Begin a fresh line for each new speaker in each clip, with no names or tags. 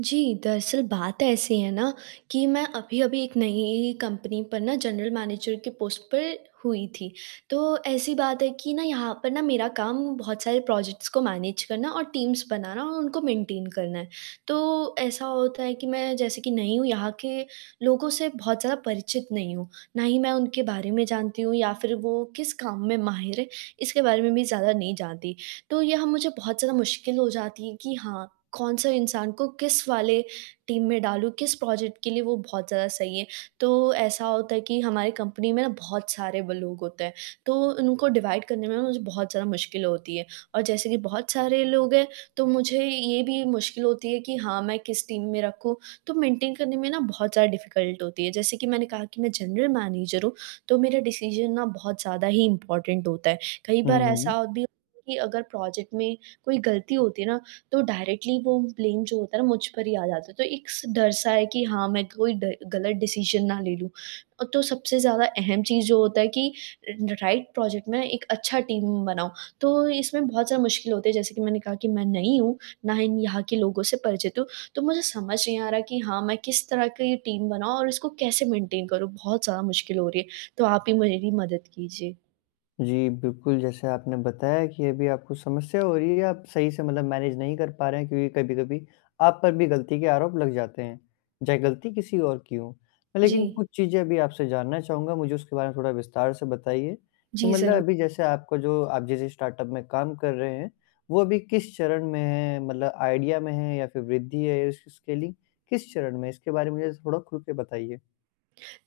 जी, दरअसल बात ऐसी है ना कि मैं अभी-अभी एक नई कंपनी पर ना जनरल मैनेजर के पोस्ट पर हुई थी। तो ऐसी बात है कि ना यहाँ पर ना मेरा काम बहुत सारे प्रोजेक्ट्स को मैनेज करना और टीम्स बनाना और उनको मेंटेन करना है। तो ऐसा होता है कि मैं जैसे कि नई हूँ यहाँ के लोगों से बहुत ज़्यादा परिचित नहीं हूँ, ना ही मैं उनके बारे में जानती हूँ या फिर वो किस काम में माहिर है इसके बारे में भी ज़्यादा नहीं जानती। तो यहाँ मुझे बहुत ज़्यादा मुश्किल हो जाती कि हाँ, कौन सा इंसान को किस वाले टीम में डालूँ किस प्रोजेक्ट के लिए वो बहुत ज़्यादा सही है। तो ऐसा होता है कि हमारी कंपनी में ना बहुत सारे [unintelligible] होते हैं, तो उनको डिवाइड करने में मुझे बहुत ज़्यादा मुश्किल होती है। और जैसे कि बहुत सारे लोग हैं तो मुझे ये भी मुश्किल होती है कि हाँ, मैं किस टीम में रखूँ। तो मेंटेन करने में ना बहुत ज़्यादा डिफिकल्ट होती है जैसे कि मैंने कहा कि मैं जनरल मैनेजर हूँ, तो मेरा डिसीजन ना बहुत ज़्यादा ही इम्पोर्टेंट होता है। कई
हुँ,
बार
हुँ।
ऐसा भी कि अगर प्रोजेक्ट में कोई गलती होती है ना तो डायरेक्टली वो ब्लेम जो होता है ना मुझ पर ही आ जाता है। तो एक स डर सा है कि हाँ, मैं कोई ग़लत डिसीजन ना ले लूँ। तो सबसे ज़्यादा अहम चीज़ जो होता है कि राइट प्रोजेक्ट में एक अच्छा टीम बानाऊँ, तो इसमें बहुत ज़्यादा मुश्किल होती जैसे कि मैंने कहा कि मैं नई हूँ, ना ही यहाँ के लोगों से परिचित हूँ। तो मुझे समझ नहीं आ रहा कि हाँ, मैं किस तरह की टीम बनाऊँ और इसको कैसे मेंटेन करूँ? बहुत ज़्यादा मुश्किल हो रही है। तो आप ही मेरी मदद कीजिए।
जी बिल्कुल, जैसे आपने बताया कि अभी आपको समस्या हो रही है आप सही से मतलब मैनेज नहीं कर पा रहे हैं क्योंकि कभी-कभी, आप पर भी गलती के आरोप लग जाते हैं, चाहे गलती किसी और की हो। लेकिन
जी।
कुछ चीज़ें अभी आपसे जानना चहूँगा मुझे उसके बारे में थोड़ा विस्तार से बताइए, कि
जी,
मतलब
ज़रू
अभी जैसे आपका जो आप जिस स्टार्टअप में काम कर रहे हैं, वो अभी किस चरण में है, मतलब आइडिया में है या फिर वृद्धि है उस उसके लि किस चरण में है इसके बारे में मुझे थोड़ा खुल के बताइए?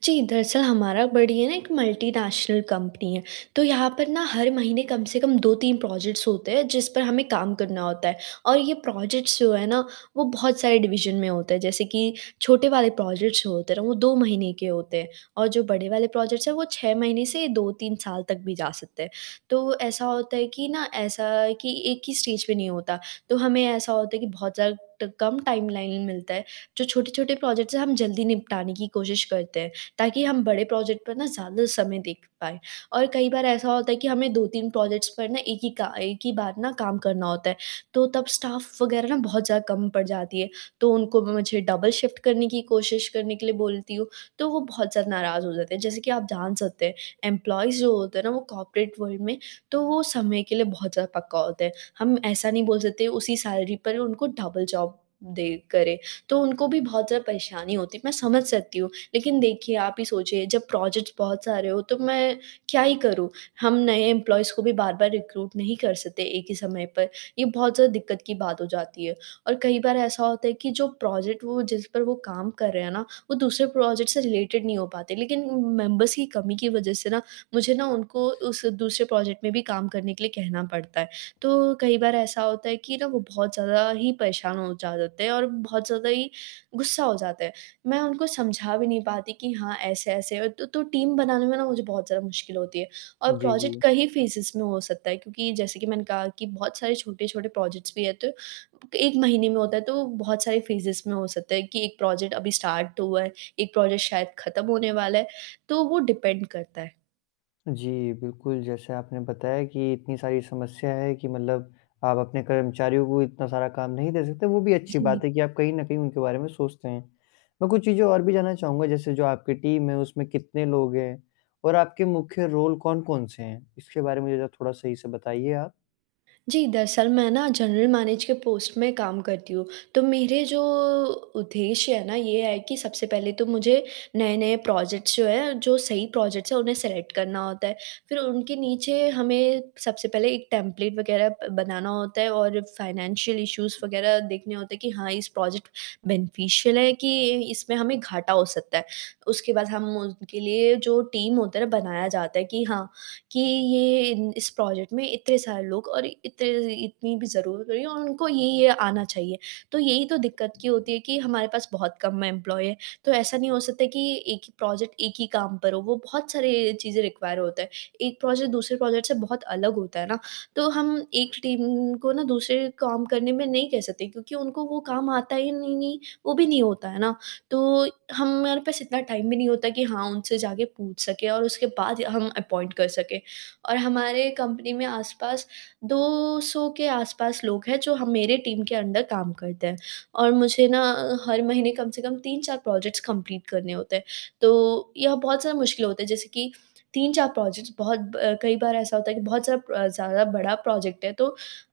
जी, दरअसल हमारा बड़ी है ना एक मल्टीनेशनल कंपनी है, तो यहाँ पर न हर महीने कम से कम 2-3 प्रोजेक्ट्स होते हैं जिस पर हमें काम करना होता है और ये प्रोजेक्ट्स जो है ना वो बहुत सारे डिवीज़न में होते हैं, जैसे कि छोटे वाले प्रोजेक्ट्स जो होते हैं ना वो 2 महीने के होते हैं और जो बड़े वाले प्रोजेक्ट्स हैं वो 6 महीने से 2-3 साल तक भी जा सकते हैं। तो ऐसा होता है कि ना ऐसा अ, कि एक ही स्टेज पे नहीं होता तो हमें ऐसा होता है कि बहुत ज़्यादा ट कम टाइमलाइन मिलता है, जो छोटे-छोटे प्रोजेक्ट्स हैं हम जल्दी निपटाने की कोशिश करते हैं, ताकि हम बड़े प्रोजेक्ट पर ना ज़्यादा समय देख पाएँ। और कई बार ऐसा होता है कि हमें 2-3 प्रोजेक्ट्स पर ना एक ही का एक ही बार ना काम करना होता है तो तब स्टाफ वगैरह ना बहुत ज़्यादा कम पड़ जाती है तो उनको ब मुझे डबल शिफ्ट करने की कोशिश करने के लिए बोलती हूँ, तो वो बहुत ज़्यादा नाराज़ हो जाते हैं, जैसे कि आप जान सकते हैं एम्प्लॉइज़ जो होते हैं ना वो कॉर्पोरेट वर्ल्ड में तो वो समय के लिए बहुत ज़्यादा पक्का होता है। हम ऐसा नहीं बोल सकते उसी सैलरी पर उनको डबल जॉब दे करें तो उनको भी बहुत ज़्यादा परेशानी होती है मैं समझ सकती हूँ। लेकिन देखिए आप ही सोचिए जब प्रोजेक्ट्स बहुत सारे हो तो मैं क्या ही करूँ? हम नए एम्प्लॉइज़ को भी बार-बार रिक्रूट नहीं कर सकते एक ही समय पर, ये बहुत ज़्यादा दिक्कत की बात हो जाती है। और कई बार ऐसा होता है कि जो प्रोजेक्ट वो जिस पर वो काम कर रहे हैं ना, वो दूसरे प्रोजेक्ट से रिलेटेड नहीं हो पाते, लेकिन मेंबर्स की कमी की वजह से ना, मुझे ना उनको उस दूसरे प्रोजेक्ट में भी काम करने के लिए कहना पड़ता है। तो कई बार ऐसा होता है कि ना वो बहुत ज़्यादा ही परेशान हो जाते हैं और बहुत ज़्यादा ही गुस्सा हो जाते हैं, मैं उनको समझा भी नहीं पाती कि हाँ, ऐसे-ऐसे है तो तो टीम बनाने में ना मुझे बहुत ज़्यादा मुश्किल होती है। और
जी,
प्रोजेक्ट
जी।
कई फेजेस में हो सकता है क्योंकि जैसे कि मैंने कहा कि बहुत सारे छोटे-छोटे प्रोजेक्ट्स भी है तो 1 महीने में होता है। तो बहुत सारे फेजेस में हो सकता है कि 1 प्रोजेक्ट अभी स्टार्ट तो हुआ है, 1 प्रोजेक्ट शायद खत्म होने वाला है, तो वो डिपेंड करता है।
जी, बिल्कुल, जैसे आपने बताया कि इतनी सारी समस्या है कि मतलब आप अपने कर्मचारियों को इतना सारा काम नहीं दे सकते, वो भी अच्छी
जी।
बात है कि आप कहीं न कहीं उनके बारे में सोचते हैं। मैं कुछ चीज़ें और भी जानना चाहूँगा जैसे जो आपकी टीम है उसमें कितने लोग हैं? और आपके मुख्य रोल कौन-कौन से हैं? इसके बारे में मुझे थोड़ा सही से बताइए आप।
जी, दरअसल मैं ना जनरल मैनेज के पोस्ट में काम करती हूँ तो मेरे जो उद्देश्य है ना ये है कि सबसे पहले तो मुझे नए-नए प्रोजेक्ट्स जो हैं, जो सही प्रोजेक्ट्स हैं उन्हें सेलेक्ट करना होता है। फिर उनके नीचे हमें सबसे पहले एक टेम्पलेट वग़ैरह अ, बनाना होता है और फाइनेंशियल इश्यूज वग़ैरह देखने होते हैं कि हाँ इस प्रोजेक्ट बेनिफिशियल है कि इसमें हमें घाटा हो सकता है? उसके बाद हम उनके लिए जो टीम होता है, बनाया जाता है कि हाँ, कि ये इस प्रोजेक्ट में इतने सारे लोग और इते इतनी भी ज़रूरत करी और उनको ये-ये आना चाहिए। तो यही तो दिक्कत की होती है कि हमारे पास बहुत-कम एम्प्लॉयी है। तो ऐसा नहीं हो सकता है कि एक ही प्रोजेक्ट एक ही काम पर हो, वो बहुत सारे चीज़ें रिक्वायर होता है। एक प्रोजेक्ट दूसरे प्रोजेक्ट से बहुत अलग होता है ना। तो हम एक टीम को ना दूसरे काम करने में नहीं कह सकते क्योंकि उनको वो काम आता ही नहीं है, वो भी नहीं होता है ना। तो हमारे पास इतना टाइम भी नहीं होता कि हाँ उनसे जाके पूछ सके और उसके बाद ही हम अपॉइंट कर सकें और हमारे कंपनी में आस-पास 200 के आस-पास लोग हैं जो ह मेरे टीम के अंडर काम करते हैं। और मुझे ना हर महीने कम से कम 3-4 प्रोजेक्ट्स कंप्लीट करने होते हैं। तो यह बहुत सा मुश्किल होता है जैसे कि 3-4 प्रोजेक्ट्स बहुत ब कई बार ऐसा होता है कि बहुत सारा ज़्यादा बड़ा प्रोजेक्ट है तो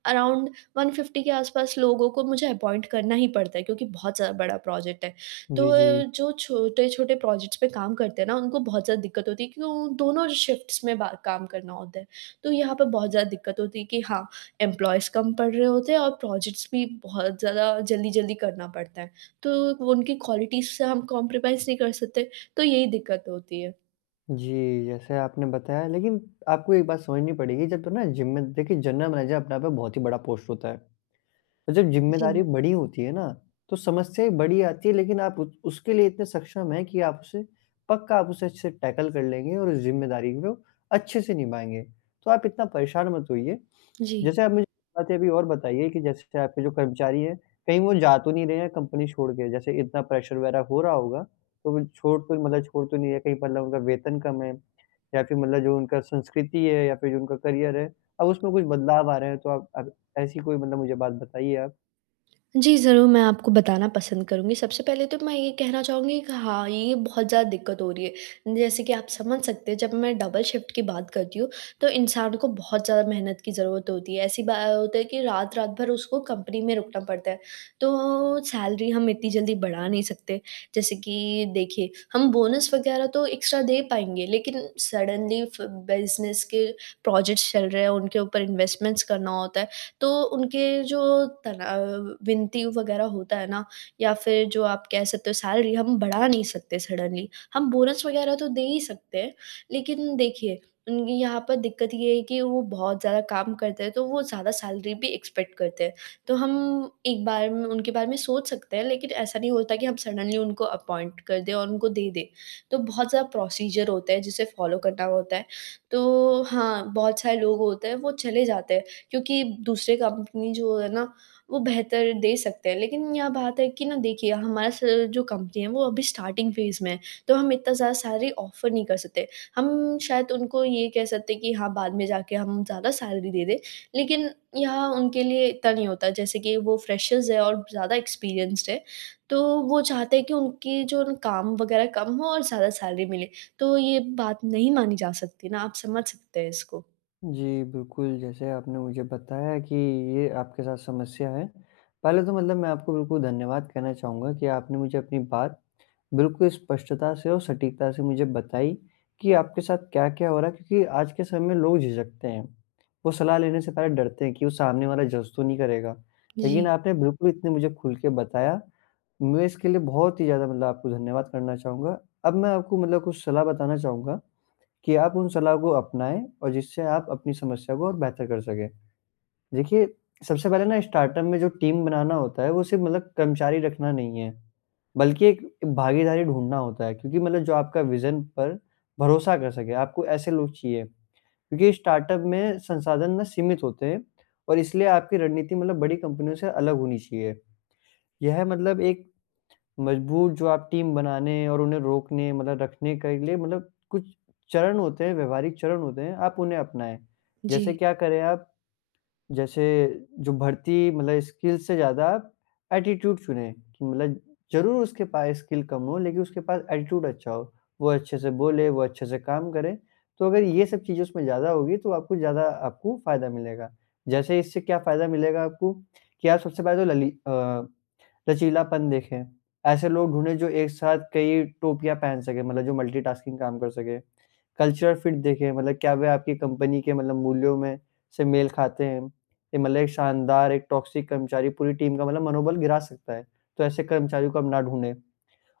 अराउंड 150 के आस-पास लोगों को मुझे अपॉइंट करना ही पड़ता है क्योंकि बहुत ज़्यादा बड़ा प्रोजेक्ट है। तो
जी,
अ,
जी।
जो छोटे-छोटे प्रोजेक्ट्स पे काम करते हैं ना, उनको बहुत ज़्यादा दिक्कत होती है क्योंकि वो दोनों शिफ्ट्स में बा काम करना होता है। तो यहाँ पर बहुत ज़्यादा दिक्कत होती है कि हाँ, इम्प्लॉइज कम पढ़ रहे होते हैं और प्रोजेक्ट्स भी बहुत ज़्यादा जल्दी-जल्दी करना पड़ता है। तो उनकी क्वालिटीज़ से हम कंप्रोमाइज़ नहीं कर सकते। तो यही दिक्कत होती है।
जी, जैसे आपने बताया, लेकिन आपको एक बात समझनी पड़ेगी जब तो ना जिम में देखिए जनरल मैनेजर अपने आप में बहुत ही बड़ा पोस्ट होता है। जब ज़िम्मेदारी
जी।
बड़ी होती है ना तो समस्याएँ बड़ी आती हैं लेकिन आप ऊ उसके लिए इतने सक्षम है कि आप उसे पक्का आप उसे टैकल कर लेंगे और उस ज़िम्मेदारी को अच्छे से निभाएँगे, तो आप इतना परेशान मत होइए।
जी।
जैसे आप मुझे बातें अभी और बताइए कि जैसे आपके जो कर्मचारी हैं, कहीं वो जा तो नहीं रहे हैं कंपनी छोड़ के? जैसे इतना प्रेशर वगैरह हो रहा होगा, तो वो छोड़ तो मतलब छोड़ तो नहीं रहे कहीं मतलब उनका वेतन कम है? या फिर मतलब जो उनका संस्कृति है या फिर जो उनका करियर है, अब उसमें कुछ बदलाव आ रहे हैं तो आप आप ऐसी कोई मतलब मुझे बात बताइए आप।
जी, ज़रूर मैं आपको बताना पसंद करूँगी, सबसे पहले तो मैं ये कहना चहूँगी कि हाँ, ये बहुत ज़्यादा दिक्कत हो रही है। जैसे कि आप समझ सकते हैं जब मैं डबल शिफ्ट की बात करती हूँ, तो इंसानों को बहुत ज़्यादा मेहनत की ज़रूरत होती है। ऐसी बा अ, होता है कि रात-रात भर उसको कंपनी में रुकना पड़ता है। तो सैलरी हम इतनी जल्दी बढ़ा नहीं सकते, जैसे कि देखिए, हम बोनस वग़ैरह तो एक्स्ट्रा दे पाएँगे लेकिन सडनली फ बिज़नेस के प्रोजेक्ट्स चल रहे हैं उनके ऊपर इन्वेस्टमेंट्स करना होता है, तो उनके जो तनाव विनती वग़ैरह होता है ना, या फिर जो आप कह सकते हो सैलरी हम बढ़ा नहीं सकते सडनली, हम बोनस वग़ैरह तो दे ही सकते हैं, लेकिन देखिए, उनकी यहाँ पर दिक्कत ये है कि वो बहुत ज़्यादा काम करते हैं तो वो ज़्यादा सैलरी भी एक्सपेक्ट करते हैं, तो हम एक बार म उनके बारे में सोच सकते हैं लेकिन ऐसा नहीं होता कि हम सडनली उनको अपॉइंट कर दें और उनको दे दें। तो बहुत ज़्यादा प्रोसीजर होता है जिसे फ़ॉलो करना होता है, तो हाँ, बहुत सारे लोग होते हैं वो चले जाते हैं क्योंकि दूसरे कंपनी जो है ना वो बेहतर दे सकते हैं लेकिन यह बात है कि ना देखिए, हमारा स जो कंपनी है वो अभी स्टार्टिंग फेज में है तो हम इतना ज़्यादा सैलरी ऑफर नहीं कर सकते। हम शायद उनको ये कह सकते हैं कि हाँ बाद में जाके हम ज़्यादा सैलरी दे दें लेकिन यहाँ उनके लिए इतना नहीं होता जैसे कि वो फ्रेशर्स है और ज़्यादा एक्सपीरियंस्ड हैं, तो वो चाहते हैं कि उनकी जो काम वग़ैरह कम हो और ज़्यादा सैलरी मिले। तो ये बात नहीं मानी जा सकती ना आप समझ सकते हैं इसको।
जी, बिल्कुल, जैसे आपने मुझे बताया कि ये आपके साथ समस्या है। पहले तो मतलब मैं आपको बिल्कुल धन्यवाद कहना चाहूँगा कि आपने मुझे अपनी बात बिल्कुल स्पष्टता से और सटीकता से मुझे बताई, कि आपके साथ क्या-क्या हो रहा है क्योंकि आज के समय में लोग झिझकते हैं, वो सलाह लेने से पहले डरते हैं कि वो सामने वाला जज़ तो नहीं करेगा। लेकिन
जी।
आपने बिल्कुल इतने मुझे खुल के बताया, मैं इसके लिए बहुत ही ज़्यादा मतलब आपको धन्यवाद करना चाहूँगा, अब मैं आपको मतलब कुछ सलाह बताना चाहूँगा, कि आप उन सलाह को अपनाएँ और जिससे आप अपनी समस्या को और बेहतर कर सकें। देखिए, सबसे पहले ना स्टार्टअप में जो टीम बनाना होता है, वो सिर्फ मतलब कर्मचारी रखना नहीं है, बल्कि एक भागीदारी ढूँढ़ना होता है, क्योंकि मतलब जो आपका विजन पर भरोसा कर सके, आपको ऐसे लोग चाहिए। क्योंकि स्टार्टअप में संसाधन ना सीमित होते हैं और इसलिए आपकी रणनीति मतलब बड़ी कंपनियों से अलग होनी चाहिए। यह मतलब एक मजबूत जो आप टीम बनाने और उन्हें रोकने मतलब रखने के लिए मतलब कुछ चरण होते हैं, व्यावहारिक चरण होते हैं आप उन्हें अपनाएँ। जैसे
जी।
क्या करें आप, जैसे जो भर्ती मतलब स्किल्स से ज़्यादा आप एटीट्यूड चुने, कि मतलब ज़रूर उसके पास स्किल कम हो लेकिन उसके पास एटीट्यूड अच्छा हो, वो अच्छे से बोले, वो अच्छे से काम करे, तो अगर ये सब चीज़ उसमें ज़्यादा होगी, तो आपको ज़्यादा आपको फायदा मिलेगा। जैसे इससे क्या फायदा मिलेगा आपको, कि आप सबसे पहले तो लली अ, लचीलापन देखें, ऐसे लोग ढूँढ़ें जो एक साथ कई टोपियाँ पहन सकें मतलब जो मल्टीटास्किंग काम कर सकें। कल्चरल फिट देखें मतलब क्या वह आपकी कंपनी के मतलब मूल्यों में से मेल खाते हैं? ए मतलब एक शानदार एक टॉक्सिक कर्मचारी पूरी टीम का मतलब मनोबल गिरा सकता है, तो ऐसे कर्मचारियों को आप ना ढूँढ़ें। अ,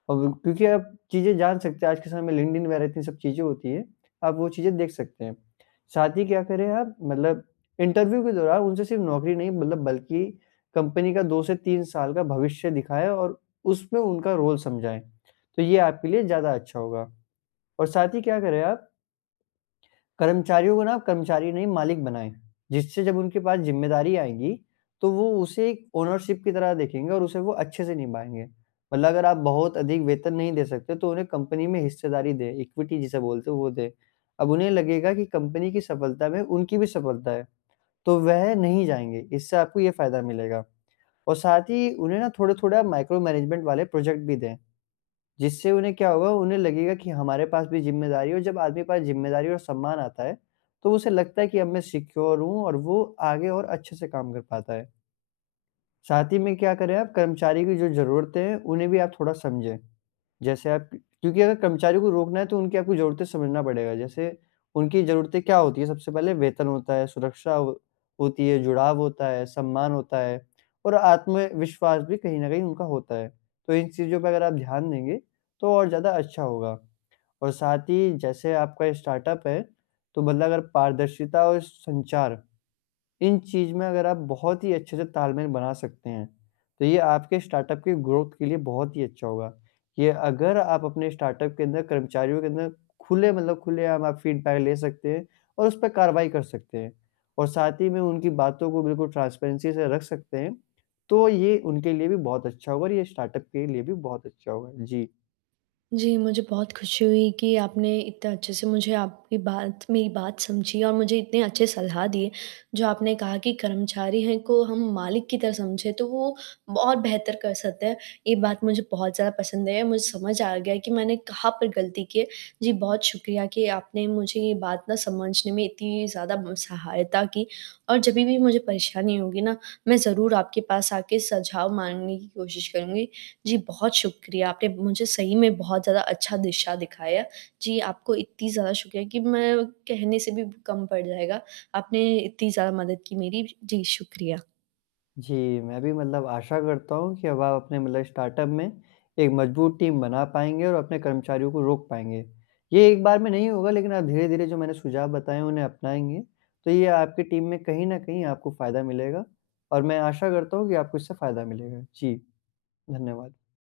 क्यों क्योंकि आप चीजें जान सकते हैं आज के समय में लिंक्डइन वगैरह इतनी सब चीजें होती हैं, आप वो चीजें देख सकते हैं, साथ ही क्या करें आप मतलब इंटरव्यू के दौरान उनसे सिर्फ नौकरी नहीं मतलब बल्कि कंपनी का 2 से 3 साल का भविष्य दिखाएँ और उसमें उनका रोल समझाएँ, तो ये आपके लिए ज़्यादा अच्छा होगा। और साथ ही क्या करें आप कर्मचारियों को ना आप कर्मचारी नहीं मालिक बनाएँ, जिससे जब उनके पास जिम्मेदारी आएगी, तो वो उसे एक ओनरशिप की तरह देखेंगे और उसे वो अच्छे से निभाएँगे। मतलब अगर आप बहुत अधिक वेतन नहीं दे सकते, तो उन्हें कंपनी में हिस्सेदारी दे, इक्विटी जिसे बोलते हैं वो दे, अब उन्हें लगेगा कि कंपनी की सफलता में उनकी भी सफलता है। तो वह नहीं जाएँगे इससे आपको ये फायदा मिलेगा और साथ ही उन्हें ना थोड़ा-थोड़ा माइक्रो मैनेजमेंट वाले प्रोजेक्ट भी दें, जिससे उन्हें क्या होगा? उन्हें लगेगा कि हमारे पास भी जिम्मेदारी है और जब आदमी के पास जिम्मेदारी और सम्मान आता है, तो उसे लगता है कि अब मैं सिक्योर हूँ और वो आगे और अच्छे से काम कर पाता है। साथ ही में क्या करें आप कर्मचारी की जो ज़रूरतें हैं, उन्हें भी आप थोड़ा समझे, जैसे आप क्योंकि अगर कर्मचारियों को रोकना है तो उनकी आपको ज़रूरतें समझना पड़ेगा, जैसे उनकी ज़रूरतें क्या होती है? सबसे पहले वेतन होता है, सुरक्षा होती है, जुड़ाव होता है, सम्मान होता है और आत्मविश्वास भी कहीं न कहीं उनका होता है, तो इन चीज़ों पे अगर आप ध्यान देंगे, तो और ज़्यादा अच्छा होगा। और साथ ही जैसे आपका ये स्टार्टअप है, तो मतलब अगर पारदर्शिता और संचार, इन चीज़ में अगर आप बहुत ही अच्छे से तालमेल बना सकते हैं, तो ये आपके स्टार्टअप के ग्रोथ के लिए बहुत ही अच्छा होगा। ये अगर आप अपने स्टार्टअप के अंदर कर्मचारियों के अंदर खुले मतलब खुलेआम आप फीडबैक ले सकते हैं और उस पे कार्रवाई कर सकते हैं और साथ ही में उनकी बातों को बिल्कुल ट्रांसपेरेंसी से रख सकते हैं, तो ये उनके लिए भी बहुत अच्छा होगा और ये स्टार्टअप के लिए भी बहुत अच्छा होगा। जी।
जी, मुझे बहुत खुशी हुई कि आपने इतने अच्छे से मुझे आपकी बात मेरी बात समझी और मुझे इतने अच्छे सलाह दिए, जो आपने कहा कि कर्मचारी हैं को हम मालिक की तरह समझे तो वो बहुत बेहतर कर सकते हैं, ये बात मुझे बहुत ज़्यादा पसंद आई और मुझे समझ आ गया कि मैंने कहाँ पर गलती की है। जी, बहुत शुक्रिया कि आपने मुझे ये बात ना समझने में इतनी ज़्यादा म सहायता की और जभी भी मुझे परेशानी होगी ना, मैं ज़रूर आपके पास आके सुझाव माँगने की कोशिश करूँगी। जी, बहुत शुक्रिया आपने मुझे सही में बहुत ज़्यादा अच्छा दिशा दिखाया, जी, आपको इतनी ज़्यादा शुक्रिया कि मैं कहने से भी ब कम पड़ जाएगा। आपने इतनी ज़्यादा मदद की मेरी, जी, शुक्रिया।
जी, मैं भी मतलब आशा करता हूँ कि अब आप अपने मतलब स्टार्टअप में, एक मजबूत टीम बना पाएँगे और अपने कर्मचारियों को रोक पाएँगे। ये एक बार में नहीं होगा लेकिन आप धीरे-धीरे जो मैंने सुझाव बताए हैं उन्हें अपनाएँगे, तो ये आपकी टीम में कहीं न कहीं आपको फायदा मिलेगा और मैं आशा करता हूँ कि आपको इससे फायदा मिलेगा। जी, धन्यवाद।